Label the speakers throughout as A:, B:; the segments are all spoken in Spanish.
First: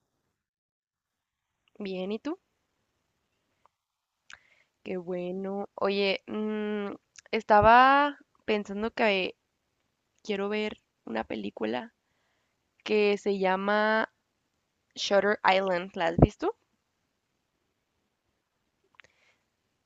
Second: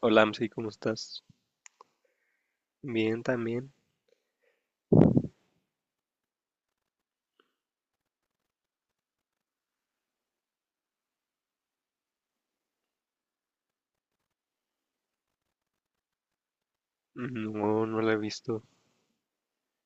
A: Hola, Amsi, ¿cómo estás?
B: Bien, ¿y tú?
A: Bien, también.
B: Qué bueno. Oye, estaba pensando que quiero ver una película que se llama Shutter Island. ¿La has visto?
A: No, no la he visto.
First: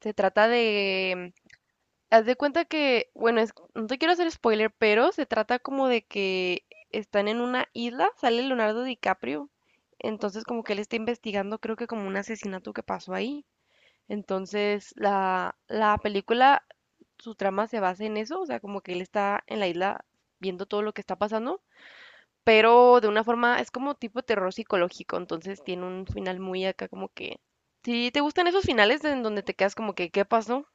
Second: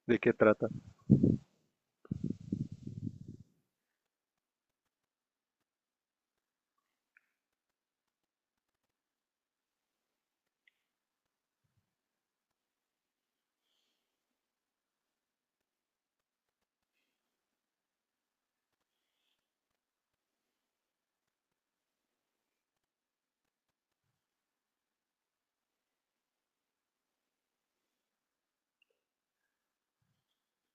B: Se
A: ¿De qué
B: trata
A: trata?
B: de... Haz de cuenta que, bueno, no te quiero hacer spoiler, pero se trata como de que están en una isla, sale Leonardo DiCaprio, entonces como que él está investigando, creo que como un asesinato que pasó ahí. Entonces, la película, su trama se basa en eso, o sea, como que él está en la isla viendo todo lo que está pasando, pero de una forma es como tipo terror psicológico, entonces tiene un final muy acá como que... Si te gustan esos finales en donde te quedas como que, ¿qué pasó?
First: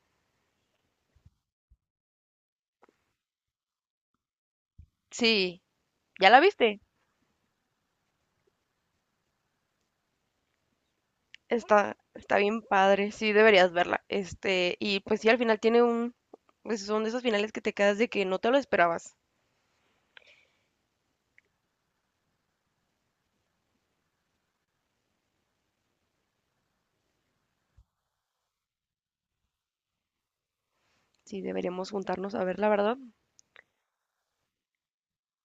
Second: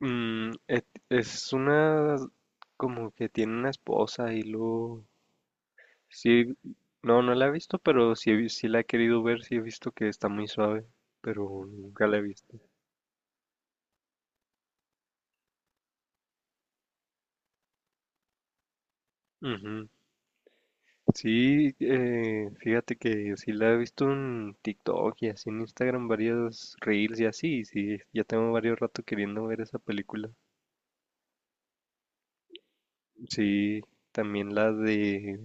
A: Es una... como que tiene una esposa y luego...
B: Sí, ¿ya la
A: Sí,
B: viste?
A: no la he visto, pero sí, sí la he querido ver, sí he visto que está muy suave, pero
B: Está,
A: nunca la he
B: está
A: visto.
B: bien padre, sí deberías verla. Este, y pues sí, al final tiene un... pues, son de esos finales que te quedas de que no te lo esperabas.
A: Ujú. Sí, fíjate que sí la he visto en TikTok y así en Instagram, varios reels y así, y sí, ya tengo varios rato queriendo ver esa película.
B: Sí, deberíamos juntarnos a ver, la verdad.
A: Sí, también la de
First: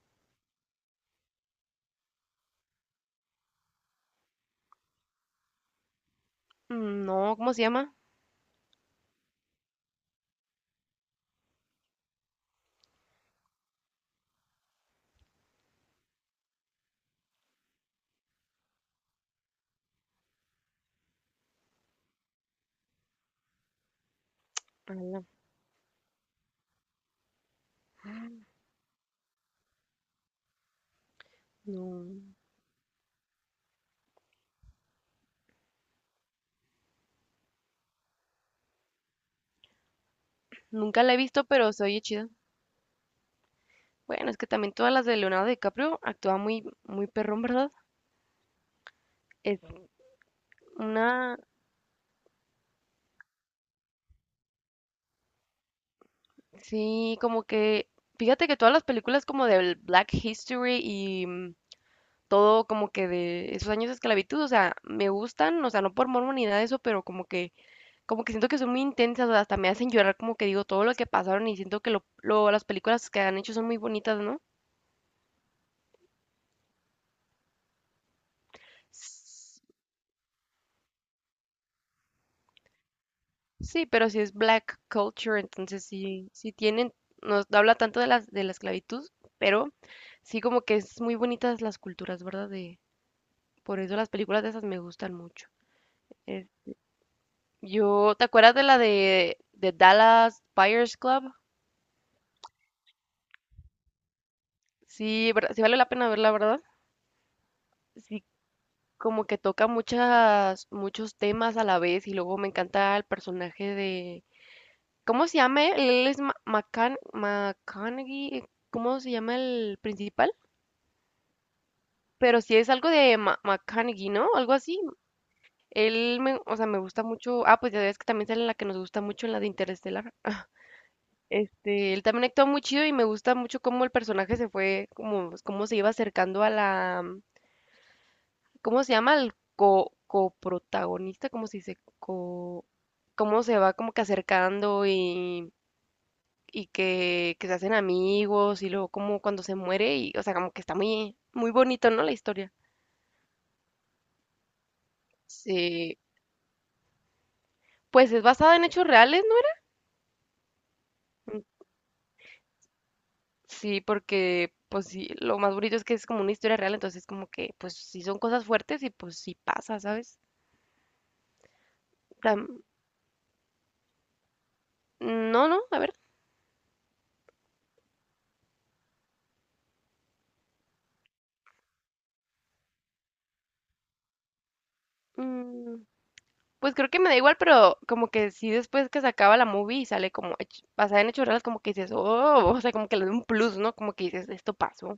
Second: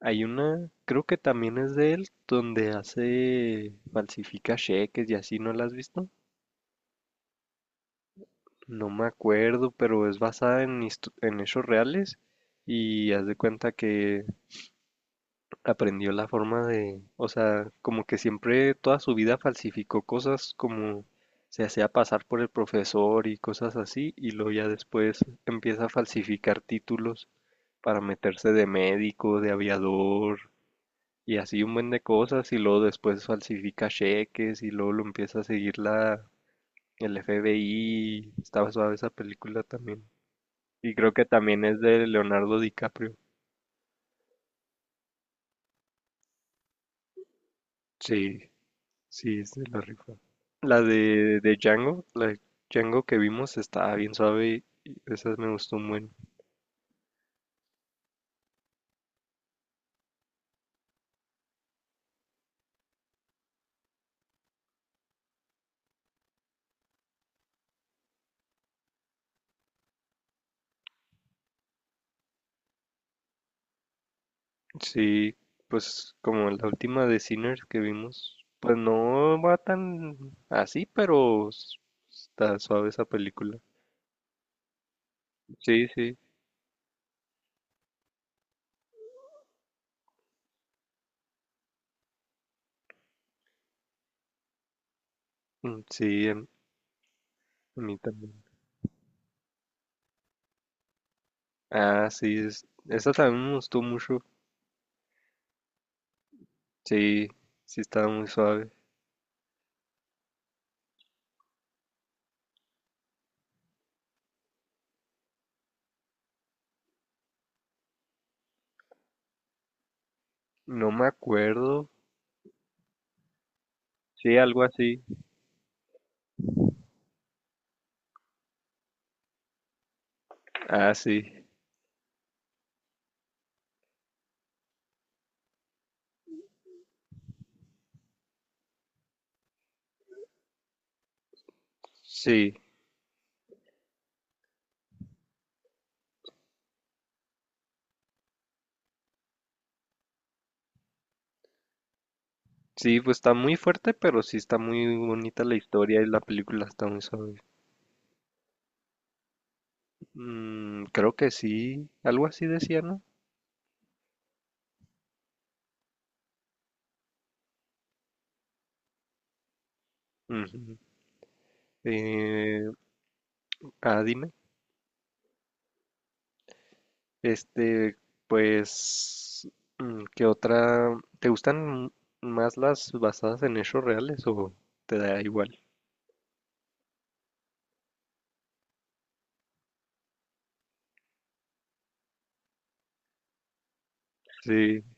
A: hay una, creo que también es de él, donde hace, falsifica cheques y así, ¿no la has visto?
B: Mm, no, ¿cómo se llama?
A: No me acuerdo, pero es basada en, en hechos reales y haz de cuenta que aprendió la forma de, o sea, como que siempre toda su vida falsificó cosas como se hacía pasar por el profesor y cosas así y luego ya después empieza a falsificar títulos para meterse de médico, de aviador, y así un buen de
B: No,
A: cosas y luego después falsifica cheques y luego lo empieza a seguir la el FBI. Estaba suave esa película también. Y
B: nunca
A: creo
B: la he
A: que
B: visto,
A: también
B: pero
A: es
B: se oye
A: de
B: chida.
A: Leonardo DiCaprio.
B: Bueno, es que también todas las de Leonardo DiCaprio actúa muy, muy perrón, ¿verdad?
A: Sí, sí, es
B: Es
A: de la rifa. La
B: una,
A: de Django, la de Django que vimos estaba bien suave y esa me gustó un buen.
B: sí, como que, fíjate que todas las películas como del Black History y todo como que de esos años de esclavitud, o sea, me gustan, o sea, no por morbo ni nada de eso, pero como que siento que son muy intensas, o sea, hasta me hacen llorar, como que digo, todo lo que pasaron y siento que las películas que han hecho son muy bonitas, ¿no?
A: Sí, pues como la última de Sinners que vimos, pues no va tan así, está suave esa película.
B: Sí, pero si es black culture, entonces
A: Sí, sí.
B: sí, sí tienen, no habla tanto de la esclavitud, pero sí como que es muy bonitas las culturas, ¿verdad? De, por eso las películas de esas me gustan mucho.
A: Sí,
B: Eh,
A: a mí
B: yo, ¿te
A: también.
B: acuerdas de la de Dallas Buyers Club?
A: Ah, sí, esa también me gustó mucho.
B: Sí, sí vale la pena verla, ¿verdad?
A: Sí, sí estaba
B: Sí,
A: muy suave.
B: como que toca muchos temas a la vez y luego me encanta el personaje de, ¿cómo se llama él? Él es McConaughey, ¿cómo se llama el principal?
A: No me acuerdo.
B: Pero si es algo de McConaughey, ¿no?
A: Sí,
B: Algo
A: algo
B: así.
A: así.
B: Él me, o sea, me gusta mucho. Ah, pues ya ves que también sale la que nos gusta mucho, en la de Interestelar.
A: Ah, sí.
B: Este, él también actúa muy chido y me gusta mucho cómo el personaje se fue, como, pues, cómo se iba acercando a la, ¿cómo se llama? Al coprotagonista, ¿cómo se dice?
A: Sí,
B: Co, cómo se va como que acercando y, que se hacen amigos y luego como cuando se muere y, o sea, como que está muy, muy bonito, ¿no? La historia.
A: sí, pues está muy fuerte, pero sí está muy bonita la
B: Sí.
A: historia y la película está muy suave.
B: Pues es basada en hechos reales, ¿no?
A: Mm, creo que sí, algo así decía, ¿no?
B: Sí, porque pues sí, lo más bonito es que es como una historia real, entonces como que pues sí son cosas fuertes y pues sí pasa, ¿sabes?
A: Ujú.
B: Tam-
A: Eh, ah, dime.
B: no, no, a ver.
A: Este, pues, ¿qué otra? ¿Te gustan más las basadas en hechos reales o te da igual?
B: Mm, pues creo que me da igual, pero como que sí después que se acaba la movie y sale como basada en hechos reales, como que dices, oh, o sea, como que le da un plus, ¿no? Como que dices, esto
A: Sí,
B: pasó.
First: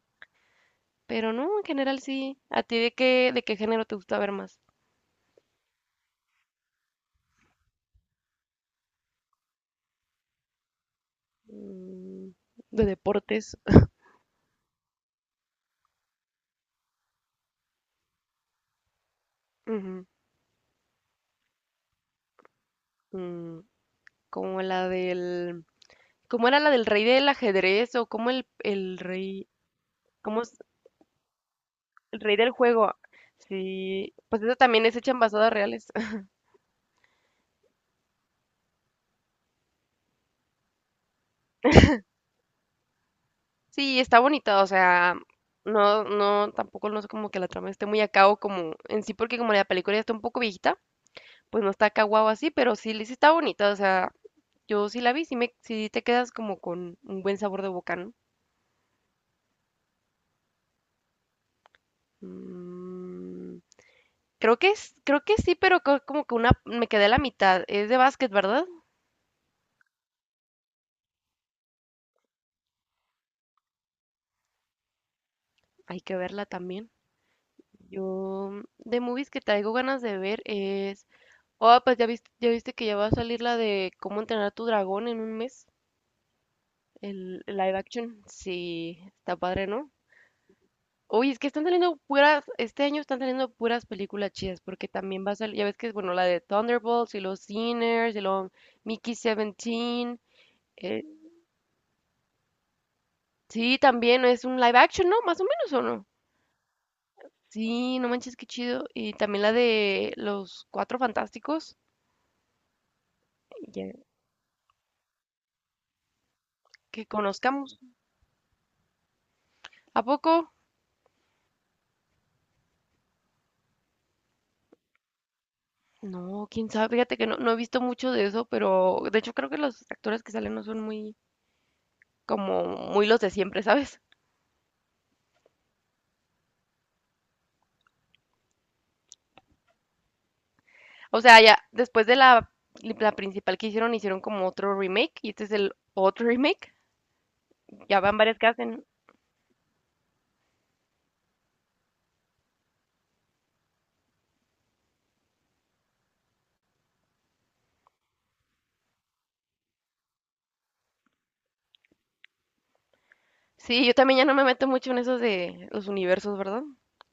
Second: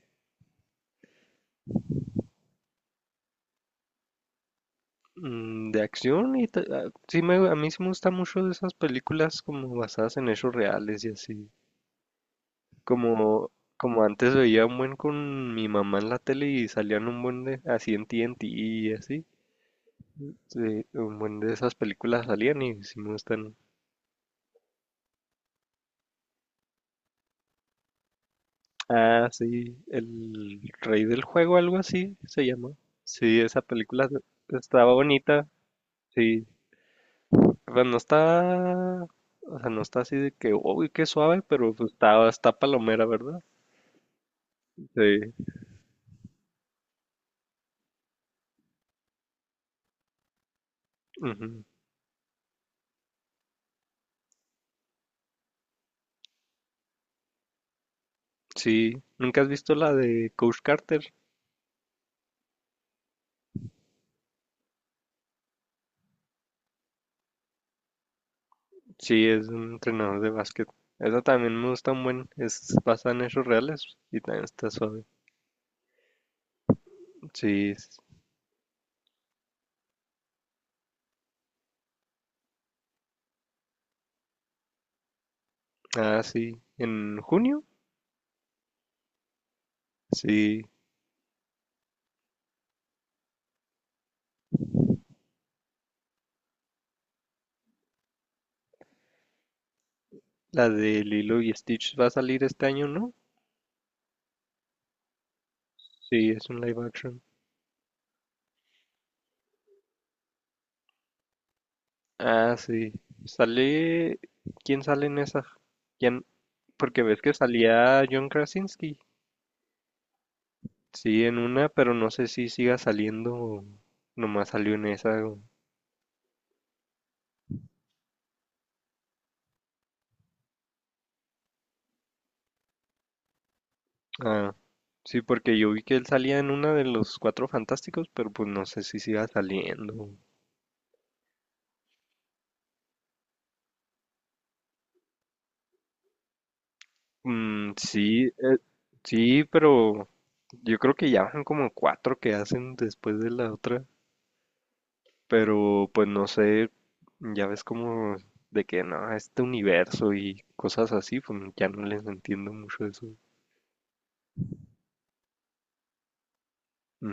B: Pero no, en general sí. ¿A ti de de qué género te gusta ver más?
A: de acción y sí me, a mí sí me gustan mucho de esas películas como basadas en hechos reales y así.
B: Mm, de
A: Como,
B: deportes.
A: como antes veía un buen con mi mamá en la tele y salían un buen de así en TNT y así.
B: Ujú,
A: Sí, un buen de esas películas salían y sí me gustan.
B: mm, como la del... ¿Cómo era la del rey del ajedrez? ¿O cómo el
A: Ah,
B: rey,
A: sí,
B: cómo es
A: El Rey del Juego, algo así
B: el rey
A: se
B: del
A: llama.
B: juego?
A: Sí, esa película
B: Sí, pues eso también
A: estaba
B: es hecha en
A: bonita.
B: basadas reales.
A: Sí, pero no está, o sea, no está así de que, uy, qué suave, pero pues está palomera, ¿verdad?
B: Sí, está bonita, o sea,
A: Sí.
B: no, no, tampoco no es como que la trama esté muy a cabo como en sí, porque como la película ya está un poco viejita, pues
A: Ujú.
B: no está acá guau así, pero sí, sí está bonita, o sea, yo sí la vi, sí, me, sí te quedas como con un buen sabor de boca, ¿no?
A: Sí, ¿nunca has visto la de Coach Carter?
B: Mm, creo que es, creo que sí, pero como que una, me quedé a la mitad, es de básquet, ¿verdad?
A: Sí, es un entrenador de básquet. Esa también me gusta un buen, es basada en hechos reales y también está suave.
B: Hay que verla también.
A: Sí, s-
B: Yo, de movies que traigo ganas de ver es. Oh, pues ya viste que ya va a salir la de cómo entrenar a tu dragón en un mes.
A: ah, sí, en
B: El
A: junio.
B: live action. Sí, está padre, ¿no?
A: Sí,
B: Oye, es que están saliendo puras. Este año están saliendo puras películas chidas. Porque también va a salir. Ya ves que es, bueno, la de Thunderbolts y los Sinners y los Mickey 17.
A: la de
B: Eh,
A: Lilo y Stitch va a salir este año, ¿no?
B: sí, también es un live action, ¿no? Más o menos, ¿o no?
A: Sí, es un live action.
B: Sí, no manches, qué chido. Y también la de los Cuatro Fantásticos.
A: Ah, sí.
B: Ya,
A: Sale... ¿Quién sale en esa? ¿Quién? Porque
B: que
A: ves que
B: conozcamos.
A: salía John Krasinski.
B: ¿A poco?
A: Sí, en una, pero no sé si siga saliendo o nomás salió en esa.
B: No, quién sabe, fíjate que no, no he visto mucho de eso, pero de hecho creo que los actores que salen no son muy, como, muy los de siempre, ¿sabes?
A: Ah, sí, porque yo vi que él salía en una de los Cuatro Fantásticos, pero pues no sé si siga saliendo.
B: O sea, ya después de la principal que hicieron, hicieron como otro remake y este es el otro remake.
A: Mm,
B: Ya van
A: sí,
B: varias que
A: eh,
B: hacen.
A: sí, pero yo creo que ya van como cuatro que hacen después de la otra. Pero pues no sé, ya ves como de que no, este universo y cosas así, pues ya no les entiendo mucho eso.
B: Sí, yo también ya no me meto mucho en esos de los universos, ¿verdad?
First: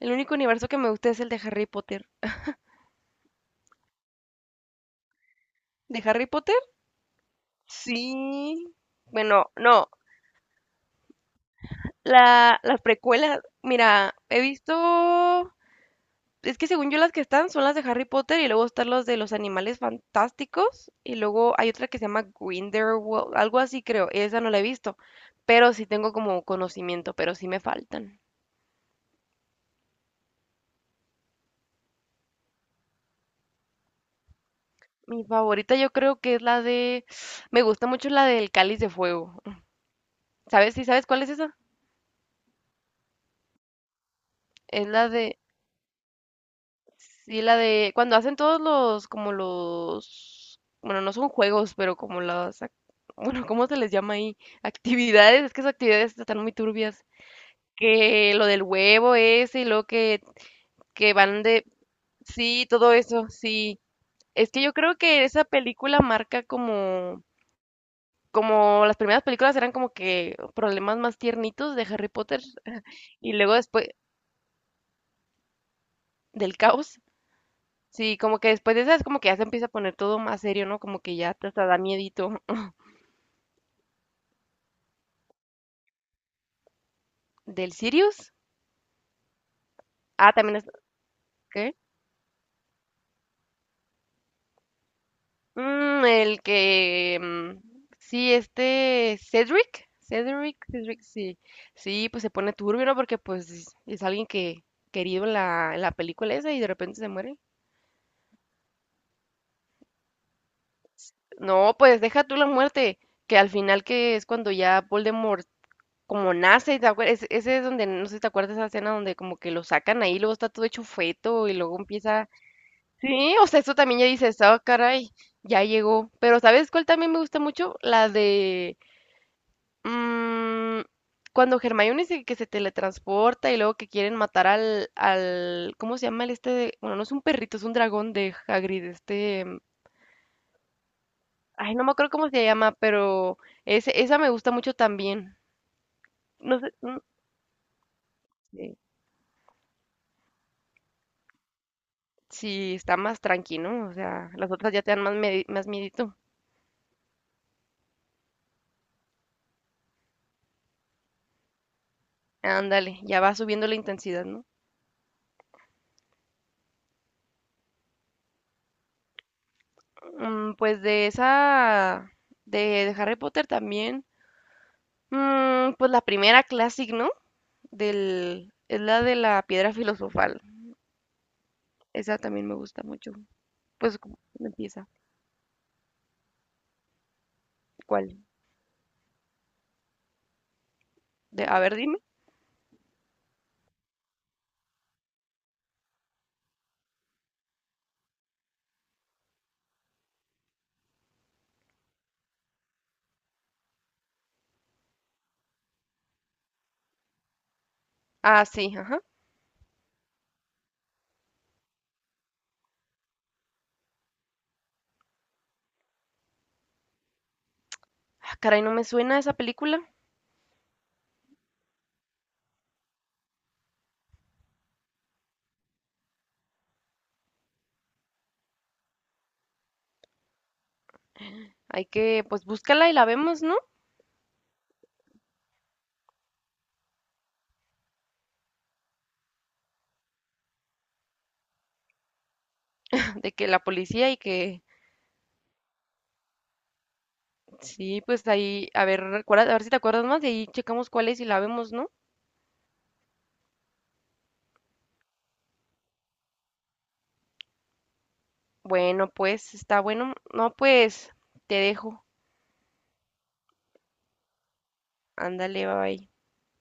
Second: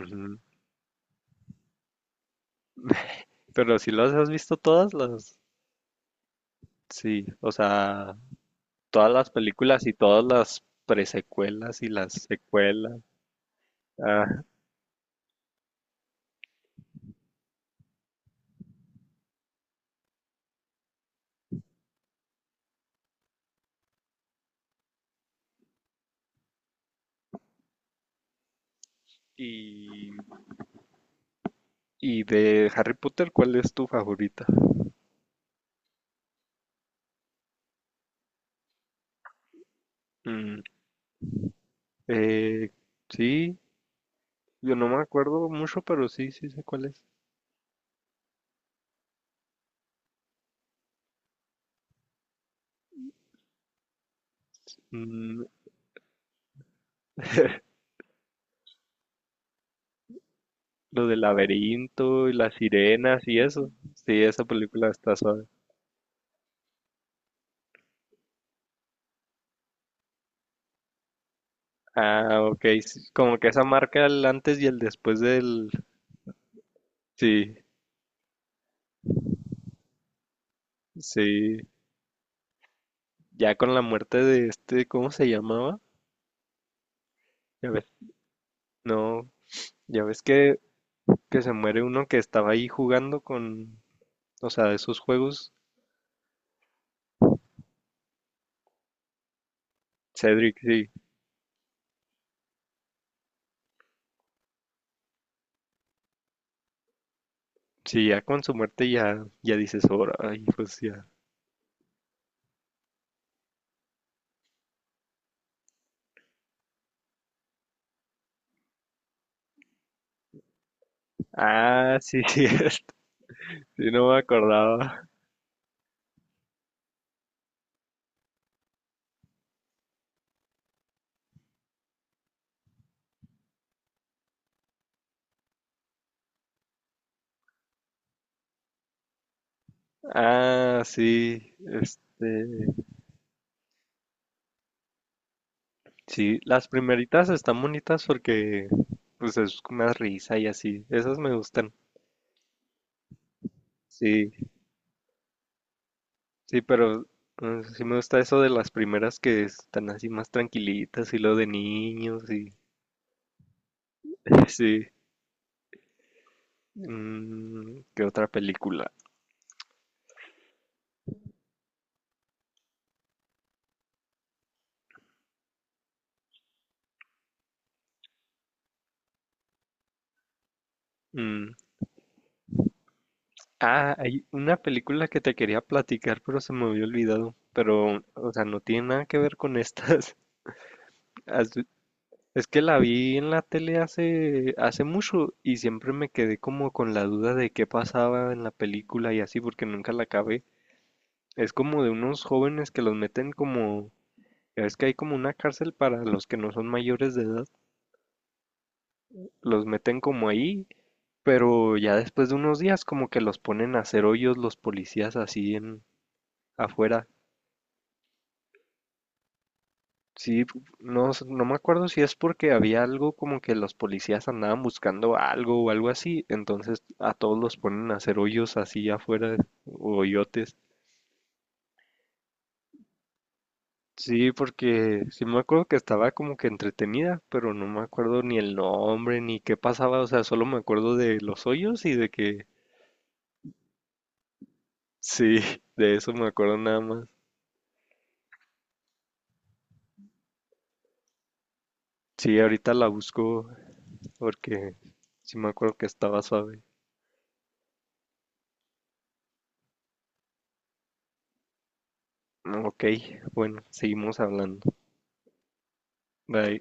B: El único universo que me gusta es el de Harry Potter.
A: Pero si las has visto todas las,
B: ¿De Harry Potter?
A: sí, o sea,
B: Sí.
A: todas las
B: Bueno,
A: películas
B: no,
A: y todas las presecuelas y las
B: las
A: secuelas.
B: precuelas, mira, he
A: Ah,
B: visto. Es que según yo las que están son las de Harry Potter y luego están los de los animales fantásticos y luego hay otra que se llama Grindelwald, algo así creo, esa no la he visto, pero sí tengo como conocimiento, pero sí me faltan.
A: y, y de Harry Potter, ¿cuál es tu favorita?
B: Mi favorita yo creo que es la de, me gusta mucho la del Cáliz de Fuego.
A: Mm,
B: ¿Sabes? ¿Sí sabes cuál es esa?
A: eh, sí, yo
B: Es
A: no me
B: la de,
A: acuerdo mucho, pero sí, sí sé cuál es.
B: sí, la de cuando hacen todos los, como los, bueno, no son juegos, pero como las, bueno, ¿cómo se les llama ahí?
A: Mm,
B: Actividades, es que esas actividades están muy turbias. Que lo del huevo ese y lo
A: lo
B: que
A: del
B: van de...
A: laberinto y las
B: Sí, todo eso,
A: sirenas y eso.
B: sí.
A: Sí, esa
B: Es que yo
A: película
B: creo
A: está
B: que esa
A: suave.
B: película marca como... Como las primeras películas eran como que problemas más tiernitos de Harry
A: Ah,
B: Potter
A: ok, sí,
B: y
A: como que
B: luego
A: esa
B: después
A: marca el antes y el después del...
B: del caos.
A: Sí,
B: Sí, como que después de esa es como que ya se empieza a poner todo más serio, ¿no? Como que ya te
A: sí.
B: hasta da miedito.
A: Ya con la muerte de este, ¿cómo se llamaba? Ya
B: ¿Del
A: ves.
B: Sirius?
A: No, ya ves
B: Ah, también es...
A: que se
B: ¿Qué?
A: muere uno que estaba ahí jugando con... O sea, de esos juegos.
B: Mm, el que... mm, sí, este Cedric. Cedric,
A: Cedric, sí.
B: Cedric, sí. Sí, pues se pone turbio, ¿no? Porque pues es alguien que querido en la película esa y de repente se muere.
A: Sí, ya con su muerte ya, ya dices, ahora, ay, pues ya.
B: No, pues deja tú la muerte, que al final que es cuando ya Voldemort como nace, ¿te ese, es donde, no sé si te acuerdas de esa escena donde como que lo sacan ahí, luego está todo hecho feto y luego
A: Ah, sí,
B: empieza... Sí, o sea,
A: sí, sí,
B: eso también ya
A: no me
B: dices, oh,
A: acordaba.
B: caray, ya llegó. Pero ¿sabes cuál también me gusta mucho? La de... Mm, cuando Hermione dice que se teletransporta y luego que quieren matar al ¿cómo se llama el este? Bueno, no es un perrito, es un dragón de Hagrid, este,
A: Ah, sí,
B: ay, no me acuerdo
A: este...
B: cómo se llama, pero esa me gusta mucho también.
A: Sí,
B: No
A: las
B: sé,
A: primeritas están bonitas porque
B: sí,
A: pues es más risa y así. Esas me gustan.
B: sí, está más tranquilo, o sea,
A: Sí,
B: las otras ya te dan más, más miedito.
A: sí, pero sí me gusta eso de las primeras que están así más tranquilitas y lo de niños y
B: Ándale, ya va subiendo la intensidad, ¿no?
A: sí. Mm, ¿qué otra película?
B: Pues de esa, de, de Harry Potter también, pues la primera Classic, ¿no? Del, es la de la piedra filosofal.
A: Mm,
B: Esa también me gusta mucho.
A: ah,
B: Pues, ¿cómo
A: hay una
B: empieza?
A: película que te quería platicar, pero se me había olvidado. Pero,
B: ¿Cuál?
A: o sea, no tiene nada que ver con estas.
B: De,
A: ¿Has,
B: a ver, dime.
A: es que la vi en la tele hace, hace mucho y siempre me quedé como con la duda de qué pasaba en la película y así porque nunca la acabé. Es como de unos jóvenes que los meten como, ya ves que hay como una cárcel para los que no son mayores de edad,
B: Ah, sí, ajá.
A: los meten como ahí, pero ya después de unos días como que los ponen a hacer hoyos los policías así en afuera.
B: Ah, caray, no me suena esa película.
A: No me acuerdo si es porque había algo como que los policías andaban buscando algo o algo así, entonces a todos los ponen a hacer hoyos así afuera, o hoyotes.
B: Hay que, pues, búscala y la vemos, ¿no?
A: Sí, porque sí me acuerdo que estaba como que entretenida, pero no me acuerdo ni el nombre ni qué pasaba, o sea, solo me acuerdo de los hoyos y de que
B: De que la policía y que...
A: sí, de eso me acuerdo nada más.
B: Sí, pues ahí, a ver, a ver si te acuerdas más, de ahí checamos cuál es y la vemos, ¿no?
A: Sí, ahorita la busco porque sí me acuerdo que estaba suave.
B: Bueno, pues, está bueno. No, pues, te dejo.
A: Ok, bueno, seguimos hablando.
B: Ándale, bye.
A: Bye.